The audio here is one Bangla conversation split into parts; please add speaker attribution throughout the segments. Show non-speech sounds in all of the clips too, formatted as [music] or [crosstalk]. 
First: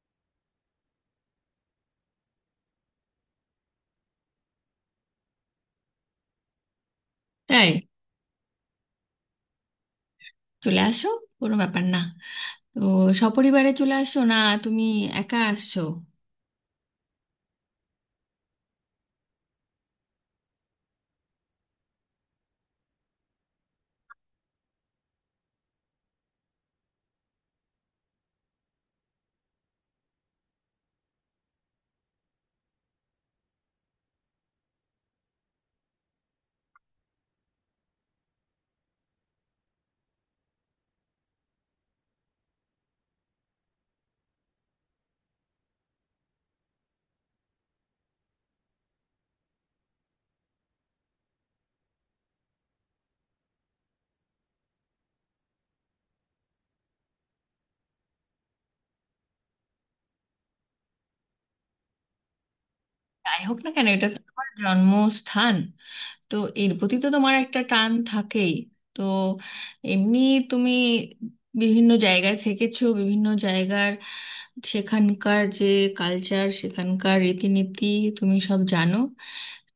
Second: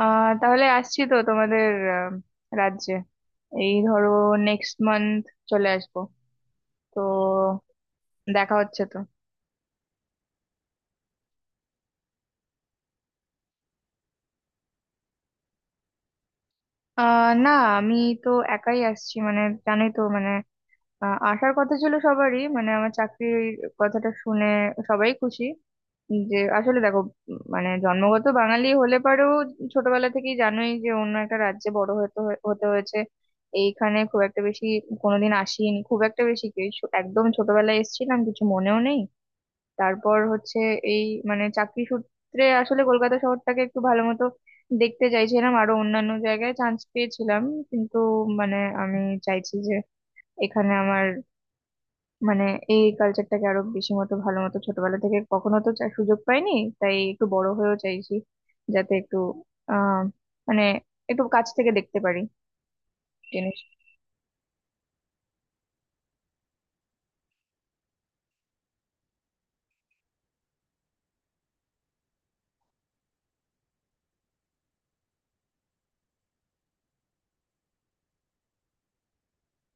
Speaker 1: তাহলে আসছি তো তোমাদের আহ, রাজ্যে। এই ধরো নেক্সট মান্থ চলে আসবো, তো
Speaker 2: তাই
Speaker 1: দেখা হচ্ছে তো।
Speaker 2: চলে আসো, কোনো ব্যাপার না। তো সপরিবারে চলে আসো না, তুমি একা আসছো?
Speaker 1: না, আমি তো একাই আসছি। মানে জানোই তো, মানে আসার কথা ছিল সবারই, মানে আমার চাকরির কথাটা শুনে সবাই খুশি, যে আসলে দেখো, মানে জন্মগত বাঙালি হলে পারেও, ছোটবেলা থেকেই জানোই যে অন্য একটা রাজ্যে বড় হতে হয়েছে। এইখানে খুব একটা বেশি কোনোদিন আসিনি, খুব একটা বেশি কি একদম ছোটবেলায় এসেছিলাম, কিছু মনেও নেই। তারপর হচ্ছে এই, মানে চাকরি সূত্রে আসলে কলকাতা শহরটাকে একটু ভালো মতো দেখতে চাইছিলাম, আরো অন্যান্য জায়গায় চান্স পেয়েছিলাম, কিন্তু মানে আমি চাইছি যে এখানে আমার, মানে এই কালচারটাকে আরো বেশি মতো ভালো মতো, ছোটবেলা থেকে কখনো তো সুযোগ পাইনি, তাই একটু বড় হয়েও চাইছি, যাতে একটু আহ মানে একটু কাছ থেকে দেখতে পারি
Speaker 2: যাই
Speaker 1: জিনিস।
Speaker 2: হোক না কেন, এটা তো তোমার জন্মস্থান, তো এর প্রতি তো তোমার একটা টান থাকেই। তো এমনি তুমি বিভিন্ন জায়গায় থেকেছো, বিভিন্ন জায়গার সেখানকার যে কালচার, সেখানকার রীতিনীতি তুমি সব জানো।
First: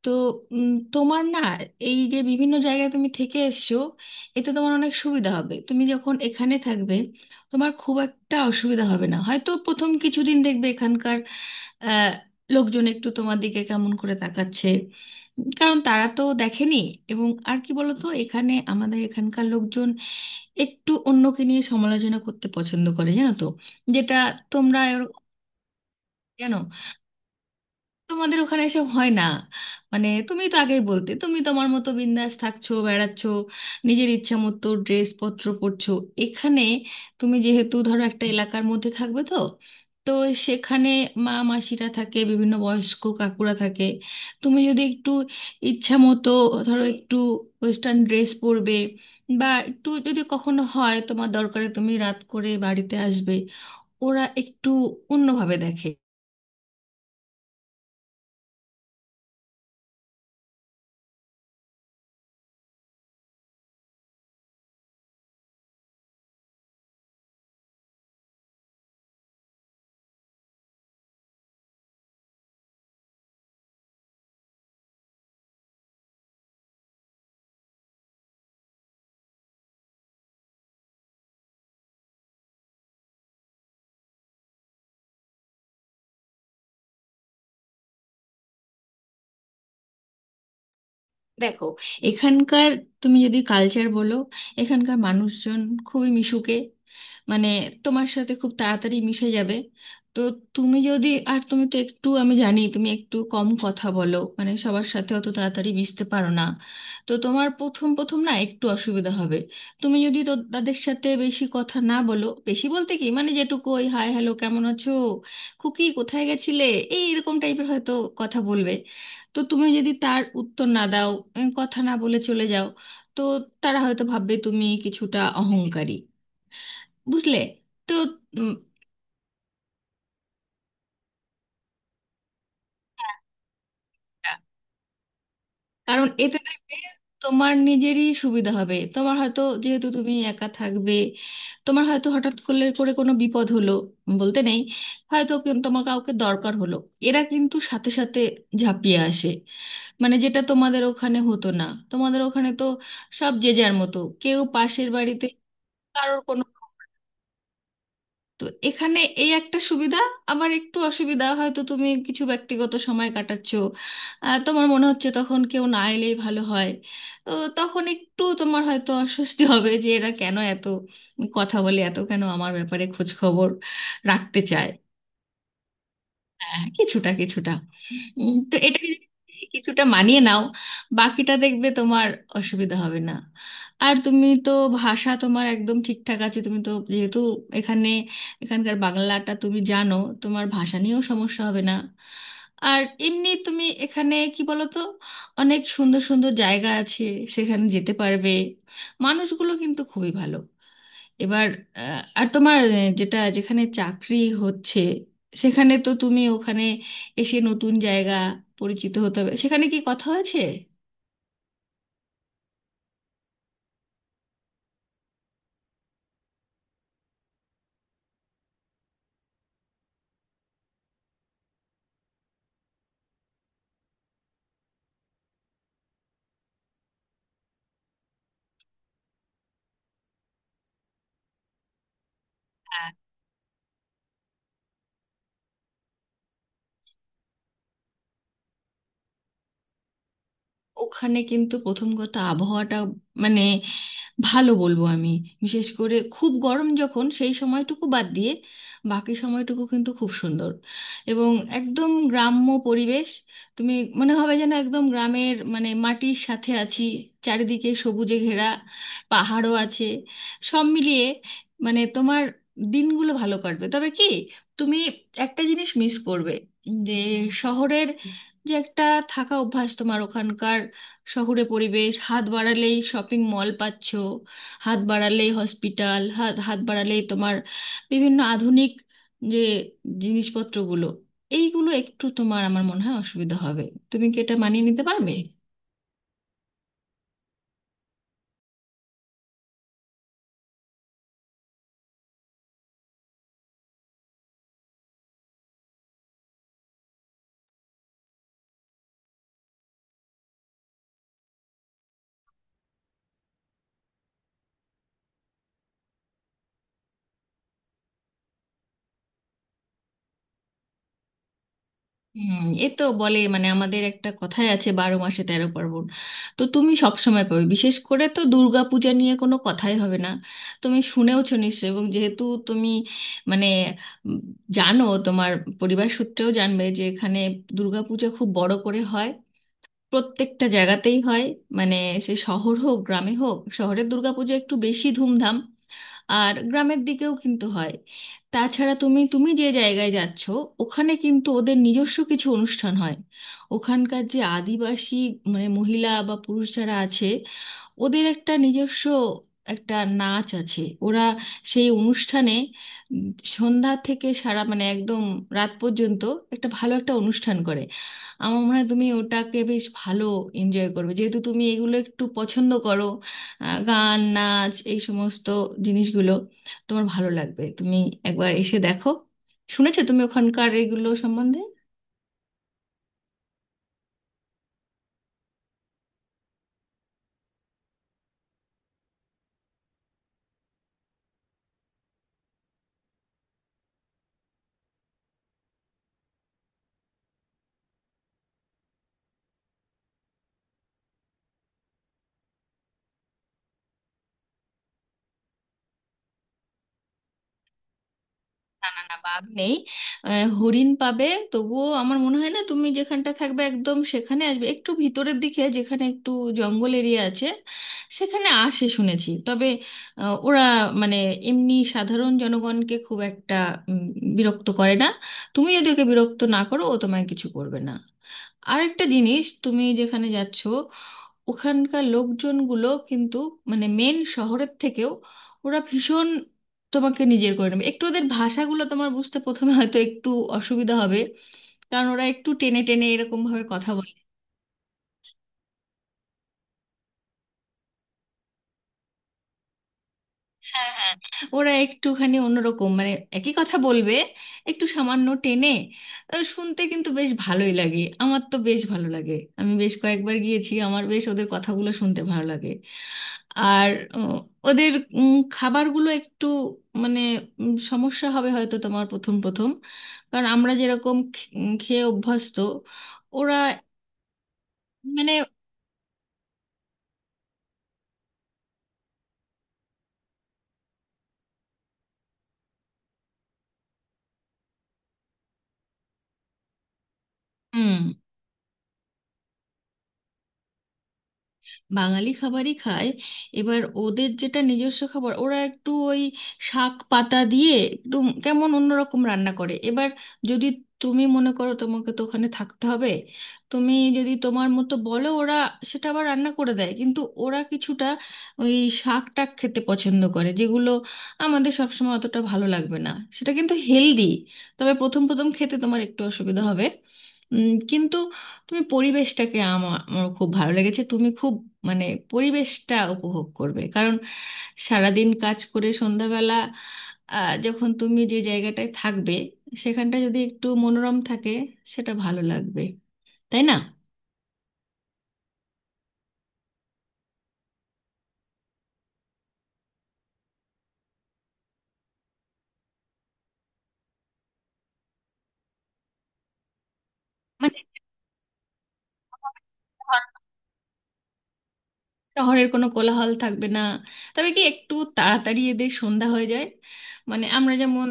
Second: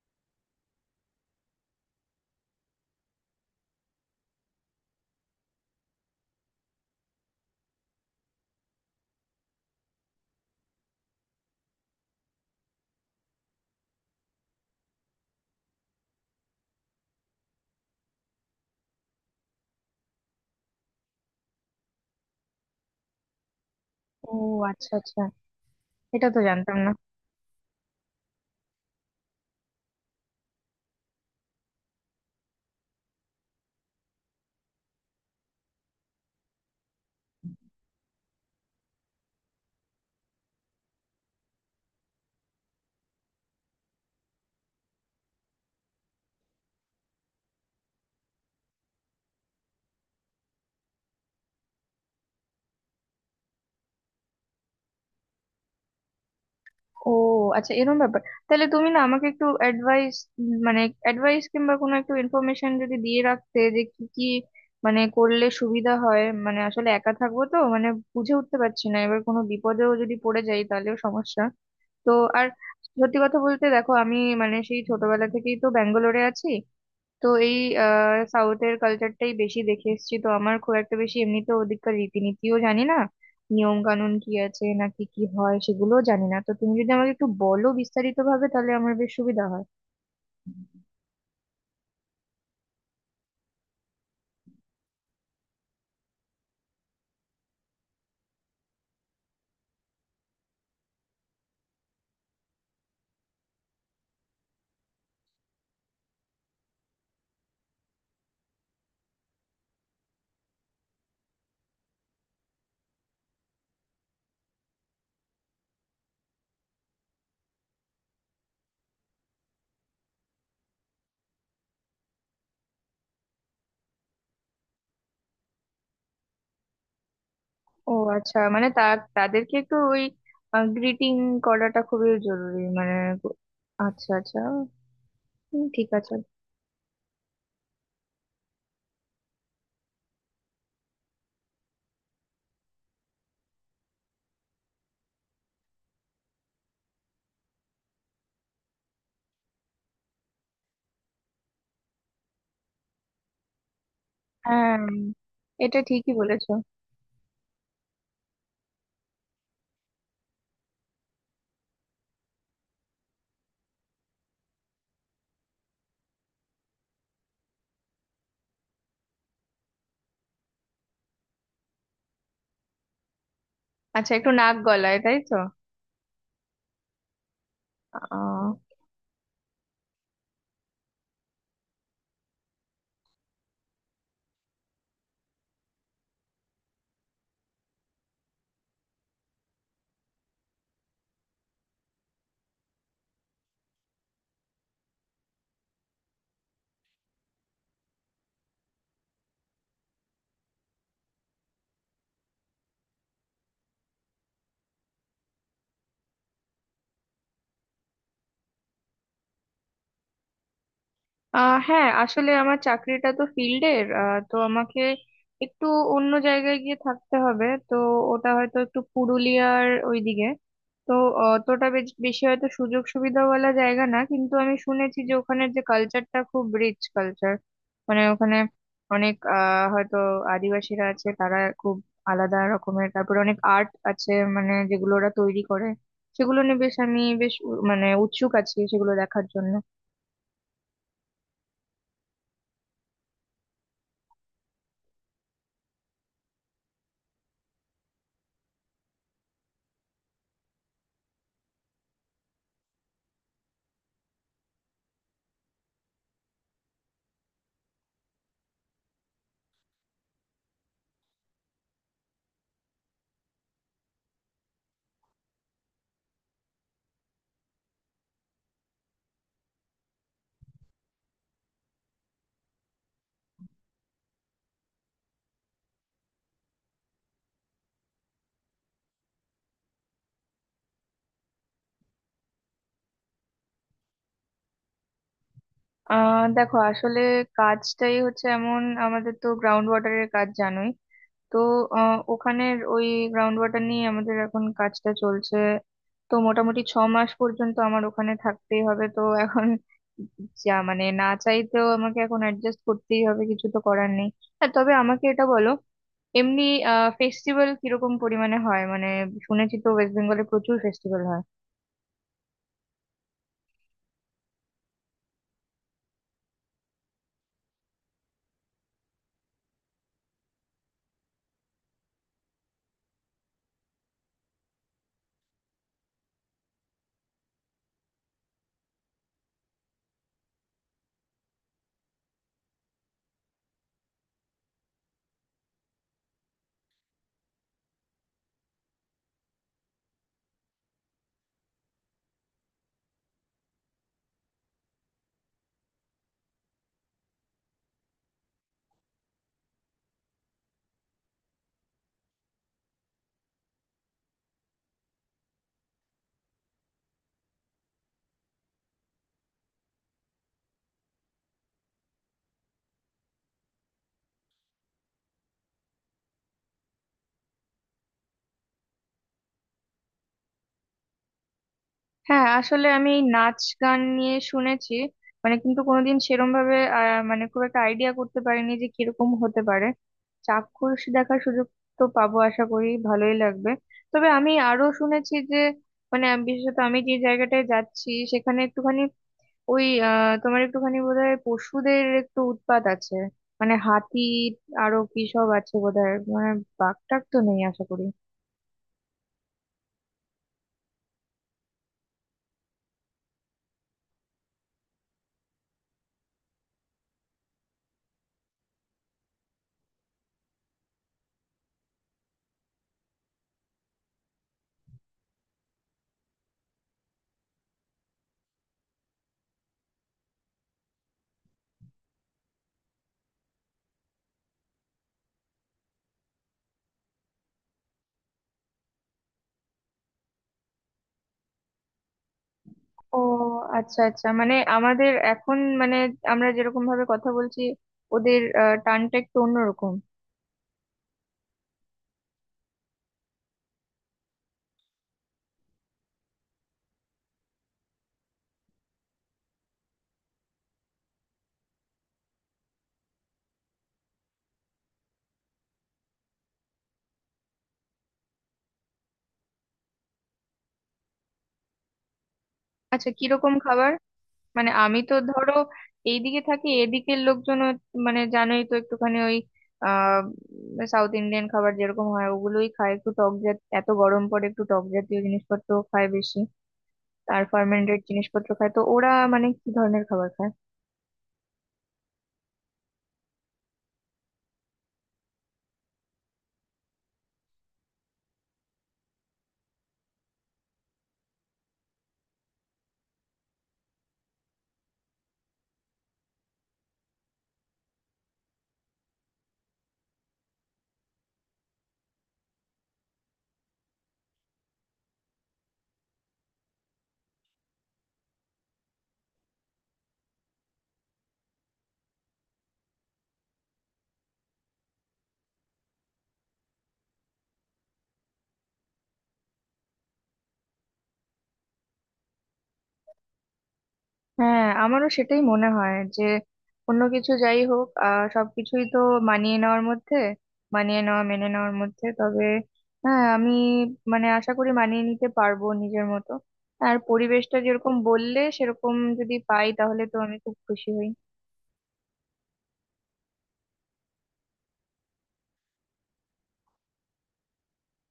Speaker 2: তো উম, তোমার না এই যে বিভিন্ন জায়গায় তুমি থেকে এসছো, এতে তোমার অনেক সুবিধা হবে। তুমি যখন এখানে থাকবে, তোমার খুব একটা অসুবিধা হবে না। হয়তো প্রথম কিছুদিন দেখবে এখানকার আহ, লোকজন একটু তোমার দিকে কেমন করে তাকাচ্ছে, কারণ তারা তো দেখেনি। এবং আর কি বলতো, এখানে আমাদের এখানকার লোকজন একটু অন্যকে নিয়ে সমালোচনা করতে পছন্দ করে, জানো তো। যেটা
Speaker 1: ও
Speaker 2: তোমরা
Speaker 1: আচ্ছা
Speaker 2: এরকম-
Speaker 1: আচ্ছা, এটা তো
Speaker 2: জানো,
Speaker 1: জানতাম না।
Speaker 2: তোমাদের ওখানে এসব হয় না। মানে তুমি তো আগেই বলতে, তুমি তোমার মতো বিন্দাস থাকছো, বেড়াচ্ছো, নিজের ইচ্ছা মতো ড্রেসপত্র পরছো। এখানে তুমি যেহেতু ধরো একটা এলাকার মধ্যে থাকবে, তো তো সেখানে মা মাসিরা থাকে, বিভিন্ন বয়স্ক কাকুরা থাকে। তুমি যদি একটু ইচ্ছা মতো ধরো একটু ওয়েস্টার্ন ড্রেস পরবে, বা একটু যদি কখনো হয় তোমার দরকারে তুমি রাত করে বাড়িতে আসবে, ওরা একটু অন্যভাবে দেখে।
Speaker 1: ও আচ্ছা, এরকম ব্যাপার। তাহলে তুমি না আমাকে একটু অ্যাডভাইস, মানে অ্যাডভাইস কিংবা কোনো একটু ইনফরমেশন যদি দিয়ে রাখতে যে কি কি মানে করলে সুবিধা হয়, মানে আসলে একা থাকবো তো, মানে বুঝে উঠতে পারছি না, এবার কোনো বিপদেও যদি পড়ে যাই তাহলেও সমস্যা। তো আর সত্যি কথা বলতে, দেখো আমি মানে সেই ছোটবেলা থেকেই তো ব্যাঙ্গালোরে আছি, তো এই সাউথের কালচারটাই বেশি দেখে এসেছি তো, আমার খুব একটা বেশি এমনিতে ওদিককার রীতিনীতিও জানি না, নিয়ম কানুন কি আছে নাকি কি হয় সেগুলোও জানি না, তো তুমি যদি আমাকে একটু বলো বিস্তারিত ভাবে তাহলে আমার বেশ সুবিধা হয়।
Speaker 2: দেখো, এখানকার তুমি যদি কালচার বলো, এখানকার মানুষজন খুবই মিশুকে, মানে তোমার সাথে খুব তাড়াতাড়ি মিশে যাবে। তো তুমি যদি, আর তুমি তো একটু, আমি জানি তুমি একটু কম কথা বলো, মানে সবার সাথে অত তাড়াতাড়ি মিশতে পারো না, তো তোমার প্রথম প্রথম না একটু অসুবিধা হবে। তুমি যদি তো তাদের সাথে বেশি কথা না বলো, বেশি বলতে কি মানে যেটুকু ওই হাই হ্যালো, কেমন আছো, খুকি কোথায় গেছিলে, এই এরকম টাইপের হয়তো কথা বলবে, তো তুমি যদি তার উত্তর না দাও, কথা না বলে চলে যাও, তো তারা হয়তো ভাববে তুমি কিছুটা অহংকারী, বুঝলে?
Speaker 1: ও
Speaker 2: তো
Speaker 1: আচ্ছা,
Speaker 2: উম,
Speaker 1: মানে তা তাদেরকে একটু ওই গ্রিটিং করাটা খুবই জরুরি, মানে আচ্ছা আচ্ছা। হুম, ঠিক
Speaker 2: কারণ
Speaker 1: আছে।
Speaker 2: এতে দেখবে তোমার নিজেরই সুবিধা হবে। তোমার হয়তো, যেহেতু তুমি একা থাকবে, তোমার হয়তো হঠাৎ করে কোনো বিপদ হলো, বলতে নেই, হয়তো তোমার কাউকে দরকার হলো, এরা কিন্তু সাথে সাথে ঝাঁপিয়ে আসে। মানে যেটা তোমাদের ওখানে হতো না, তোমাদের ওখানে তো সব যে যার মতো, কেউ
Speaker 1: হ্যাঁ,
Speaker 2: পাশের বাড়িতে
Speaker 1: এটা ঠিকই
Speaker 2: কারোর কোনো,
Speaker 1: বলেছো।
Speaker 2: তো এখানে এই একটা সুবিধা। আবার একটু অসুবিধা হয়তো, তুমি কিছু ব্যক্তিগত সময় কাটাচ্ছো, তোমার মনে হচ্ছে তখন কেউ না এলেই ভালো হয়, তো তখন একটু তোমার হয়তো অস্বস্তি [laughs] হবে যে এরা কেন এত কথা বলে, এত কেন আমার ব্যাপারে খোঁজ খবর
Speaker 1: আচ্ছা, একটু
Speaker 2: রাখতে
Speaker 1: নাক
Speaker 2: চায়।
Speaker 1: গলায় তাই তো।
Speaker 2: হ্যাঁ, কিছুটা কিছুটা।
Speaker 1: আহ
Speaker 2: তো এটা কিছুটা মানিয়ে নাও, বাকিটা দেখবে তোমার অসুবিধা হবে না। আর তুমি তো ভাষা তোমার একদম ঠিকঠাক আছে, তুমি তো যেহেতু এখানে, এখানকার বাংলাটা তুমি জানো, তোমার ভাষা নিয়েও সমস্যা হবে না। আর এমনি তুমি এখানে কি বলো তো, অনেক সুন্দর সুন্দর জায়গা আছে, সেখানে যেতে পারবে। মানুষগুলো কিন্তু খুবই ভালো। এবার আর তোমার যেটা যেখানে চাকরি হচ্ছে, সেখানে তো তুমি ওখানে এসে নতুন জায়গা পরিচিত হতে হবে, সেখানে কি কথা হয়েছে?
Speaker 1: আহ হ্যাঁ, আসলে আমার চাকরিটা তো ফিল্ডের, তো আমাকে একটু অন্য জায়গায় গিয়ে থাকতে হবে তো। ওটা হয়তো একটু পুরুলিয়ার ওইদিকে, তো অতটা বেশি হয়তো সুযোগ সুবিধাওয়ালা জায়গা না, কিন্তু আমি শুনেছি যে ওখানের যে কালচারটা খুব রিচ কালচার, মানে ওখানে অনেক হয়তো আদিবাসীরা আছে, তারা খুব আলাদা রকমের, তারপরে অনেক আর্ট আছে, মানে যেগুলো ওরা তৈরি করে, সেগুলো নিয়ে বেশ আমি বেশ মানে উৎসুক আছি সেগুলো দেখার জন্য।
Speaker 2: ওখানে কিন্তু প্রথম কথা আবহাওয়াটা, মানে ভালো বলবো আমি। বিশেষ করে খুব গরম যখন, সেই সময়টুকু বাদ দিয়ে বাকি সময়টুকু কিন্তু খুব সুন্দর। এবং একদম গ্রাম্য পরিবেশ, তুমি মনে হবে যেন একদম গ্রামের, মানে মাটির সাথে আছি, চারিদিকে সবুজে ঘেরা, পাহাড়ও আছে। সব মিলিয়ে মানে তোমার দিনগুলো ভালো কাটবে। তবে কি, তুমি একটা জিনিস মিস করবে, যে শহরের যে একটা থাকা অভ্যাস তোমার, ওখানকার শহুরে পরিবেশ, হাত বাড়ালেই শপিং মল পাচ্ছ, হাত বাড়ালেই হসপিটাল, হাত হাত বাড়ালেই তোমার বিভিন্ন আধুনিক যে জিনিসপত্রগুলো, এইগুলো একটু তোমার, আমার মনে হয় অসুবিধা হবে। তুমি কি এটা মানিয়ে নিতে পারবে?
Speaker 1: দেখো আসলে কাজটাই হচ্ছে এমন, আমাদের তো গ্রাউন্ড ওয়াটারের কাজ জানোই, তো ওখানের ওই গ্রাউন্ড ওয়াটার নিয়ে আমাদের এখন কাজটা চলছে, তো মোটামুটি ছ মাস পর্যন্ত আমার ওখানে থাকতেই হবে, তো এখন যা মানে না চাইতেও আমাকে এখন অ্যাডজাস্ট করতেই হবে, কিছু তো করার নেই। হ্যাঁ, তবে আমাকে এটা বলো, এমনি ফেস্টিভ্যাল কিরকম পরিমাণে হয়, মানে শুনেছি তো ওয়েস্ট বেঙ্গলে প্রচুর ফেস্টিভ্যাল হয়।
Speaker 2: হুম। এ তো বলে, মানে আমাদের একটা কথাই আছে, বারো মাসে তেরো পার্বণ। তো তুমি সব সময় পাবে, বিশেষ করে তো দুর্গা পূজা নিয়ে কোনো কথাই হবে না, তুমি শুনেওছো নিশ্চয়ই। এবং যেহেতু তুমি মানে উম, জানো, তোমার পরিবার সূত্রেও জানবে যে এখানে দুর্গা পূজা খুব বড় করে হয়, প্রত্যেকটা জায়গাতেই হয়, মানে সে শহর হোক গ্রামে হোক। শহরের দুর্গাপূজা একটু বেশি ধুমধাম, আর গ্রামের দিকেও কিন্তু হয়। তাছাড়া তুমি তুমি যে জায়গায় যাচ্ছ, ওখানে কিন্তু ওদের নিজস্ব কিছু অনুষ্ঠান হয়। ওখানকার যে আদিবাসী, মানে মহিলা বা পুরুষ যারা আছে, ওদের একটা নিজস্ব একটা নাচ আছে, ওরা সেই অনুষ্ঠানে উম, সন্ধ্যা থেকে সারা মানে একদম রাত পর্যন্ত একটা ভালো একটা অনুষ্ঠান করে। আমার মনে হয় তুমি ওটাকে বেশ ভালো এনজয় করবে, যেহেতু তুমি এগুলো একটু পছন্দ করো, গান নাচ এই সমস্ত জিনিসগুলো তোমার ভালো লাগবে। তুমি একবার এসে দেখো। শুনেছো তুমি ওখানকার এগুলো সম্বন্ধে?
Speaker 1: হ্যাঁ, আসলে আমি এই নাচ গান নিয়ে শুনেছি, মানে কিন্তু কোনোদিন সেরম ভাবে মানে খুব একটা আইডিয়া করতে পারিনি যে কিরকম হতে পারে, চাক্ষুষ দেখার সুযোগ তো পাবো, আশা করি ভালোই লাগবে। তবে আমি আরো শুনেছি যে মানে আমি- বিশেষত আমি যে জায়গাটায় যাচ্ছি সেখানে একটুখানি ওই তোমার একটুখানি বোধহয় পশুদের একটু উৎপাত আছে, মানে হাতি আরো কি সব আছে বোধহয়, মানে বাঘ টাগ তো নেই আশা করি।
Speaker 2: না না না, বাঘ নেই। হরিণ পাবে, তবুও আমার মনে হয় না তুমি যেখানটা থাকবে একদম সেখানে আসবে। একটু ভিতরের দিকে যেখানে একটু জঙ্গল এরিয়া আছে, সেখানে আসে শুনেছি। তবে ওরা মানে এমনি সাধারণ জনগণকে খুব একটা উম, বিরক্ত করে না। তুমি যদি ওকে বিরক্ত না করো, ও তোমায় কিছু করবে না। আরেকটা জিনিস, তুমি যেখানে যাচ্ছ ওখানকার লোকজনগুলো কিন্তু, মানে মেন শহরের থেকেও ওরা ভীষণ তোমাকে নিজের করে নেবে। একটু ওদের ভাষাগুলো তোমার বুঝতে প্রথমে হয়তো একটু অসুবিধা হবে, কারণ ওরা একটু টেনে টেনে
Speaker 1: ও
Speaker 2: এরকম ভাবে কথা
Speaker 1: আচ্ছা
Speaker 2: বলে।
Speaker 1: আচ্ছা, মানে আমাদের এখন মানে আমরা যেরকম ভাবে কথা বলছি, ওদের টানটা একটু অন্যরকম।
Speaker 2: হ্যাঁ হ্যাঁ, ওরা একটুখানি অন্যরকম মানে, একই কথা বলবে একটু সামান্য টেনে। শুনতে কিন্তু বেশ ভালোই লাগে, আমার তো বেশ ভালো লাগে। আমি বেশ কয়েকবার গিয়েছি, আমার বেশ ওদের কথাগুলো শুনতে ভালো লাগে। আর উম, ওদের খাবারগুলো একটু মানে সমস্যা হবে হয়তো তোমার প্রথম প্রথম, কারণ আমরা যেরকম খেয়ে অভ্যস্ত
Speaker 1: আচ্ছা, কিরকম
Speaker 2: ওরা
Speaker 1: খাবার? মানে আমি তো
Speaker 2: মানে,
Speaker 1: ধরো এইদিকে থাকি, এদিকের লোকজন মানে জানোই তো একটুখানি ওই আহ সাউথ ইন্ডিয়ান খাবার যেরকম হয় ওগুলোই খায়, একটু টক জাতীয়, এত গরম পড়ে একটু টক জাতীয় জিনিসপত্র খায় বেশি, আর ফার্মেন্টেড জিনিসপত্র খায়, তো ওরা মানে কি ধরনের খাবার খায়?
Speaker 2: বাঙালি খাবারই খায়। এবার ওদের যেটা নিজস্ব খাবার, ওরা একটু ওই শাক পাতা দিয়ে একটু কেমন অন্যরকম রান্না করে। এবার যদি তুমি মনে করো, তোমাকে তো ওখানে থাকতে হবে, তুমি যদি তোমার মতো বলো, ওরা সেটা আবার রান্না করে দেয়। কিন্তু ওরা কিছুটা ওই শাক টাক খেতে পছন্দ করে, যেগুলো আমাদের সবসময় অতটা ভালো লাগবে না, সেটা কিন্তু হেলদি। তবে প্রথম প্রথম খেতে তোমার একটু অসুবিধা হবে, কিন্তু তুমি পরিবেশটাকে, আমার আমার খুব ভালো লেগেছে, তুমি খুব মানে পরিবেশটা উপভোগ করবে। কারণ সারাদিন কাজ করে সন্ধ্যাবেলা যখন তুমি যে জায়গাটায় থাকবে সেখানটা যদি একটু মনোরম থাকে, সেটা ভালো লাগবে, তাই না?
Speaker 1: হ্যাঁ, আমারও সেটাই মনে হয় যে অন্য কিছু যাই হোক সবকিছুই তো মানিয়ে নেওয়ার মধ্যে, মানিয়ে নেওয়া মেনে নেওয়ার মধ্যে, তবে হ্যাঁ আমি মানে আশা করি মানিয়ে নিতে পারবো নিজের মতো। আর পরিবেশটা
Speaker 2: মানে
Speaker 1: যেরকম বললে সেরকম যদি পাই তাহলে তো আমি খুব খুশি হই।
Speaker 2: শহরের কোনো কোলাহল থাকবে না। তবে কি একটু তাড়াতাড়ি এদের সন্ধ্যা হয়ে যায়, মানে আমরা যেমন,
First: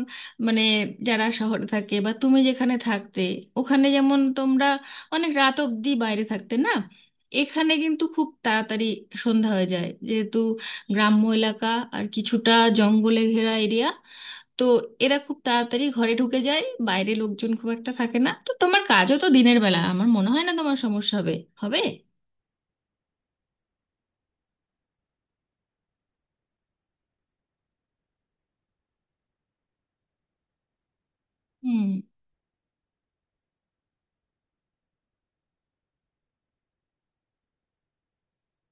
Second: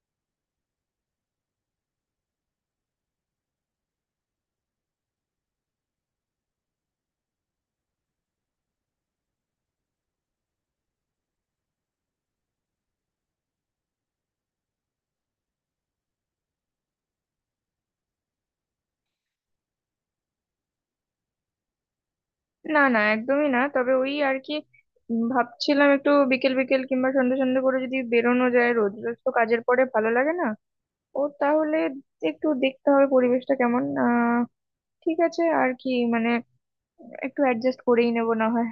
Speaker 2: মানে যারা শহরে থাকে, বা তুমি যেখানে থাকতে ওখানে যেমন তোমরা অনেক রাত অবধি বাইরে থাকতে না, এখানে কিন্তু খুব তাড়াতাড়ি সন্ধ্যা হয়ে যায়, যেহেতু গ্রাম্য এলাকা আর কিছুটা জঙ্গলে ঘেরা এরিয়া। তো এরা খুব তাড়াতাড়ি ঘরে ঢুকে যায়, বাইরে লোকজন খুব একটা থাকে না। তো তোমার কাজও তো দিনের বেলা, আমার মনে হয় না তোমার সমস্যা হবে, হবে।
Speaker 1: না না, একদমই না, তবে ওই আর কি ভাবছিলাম একটু বিকেল বিকেল কিংবা সন্ধ্যে সন্ধ্যে করে যদি বেরোনো যায়, রোজ রোজ তো কাজের পরে ভালো লাগে না। ও তাহলে
Speaker 2: হুম।
Speaker 1: একটু দেখতে হবে পরিবেশটা কেমন। ঠিক আছে আর কি, মানে একটু অ্যাডজাস্ট করেই নেবো না হয়।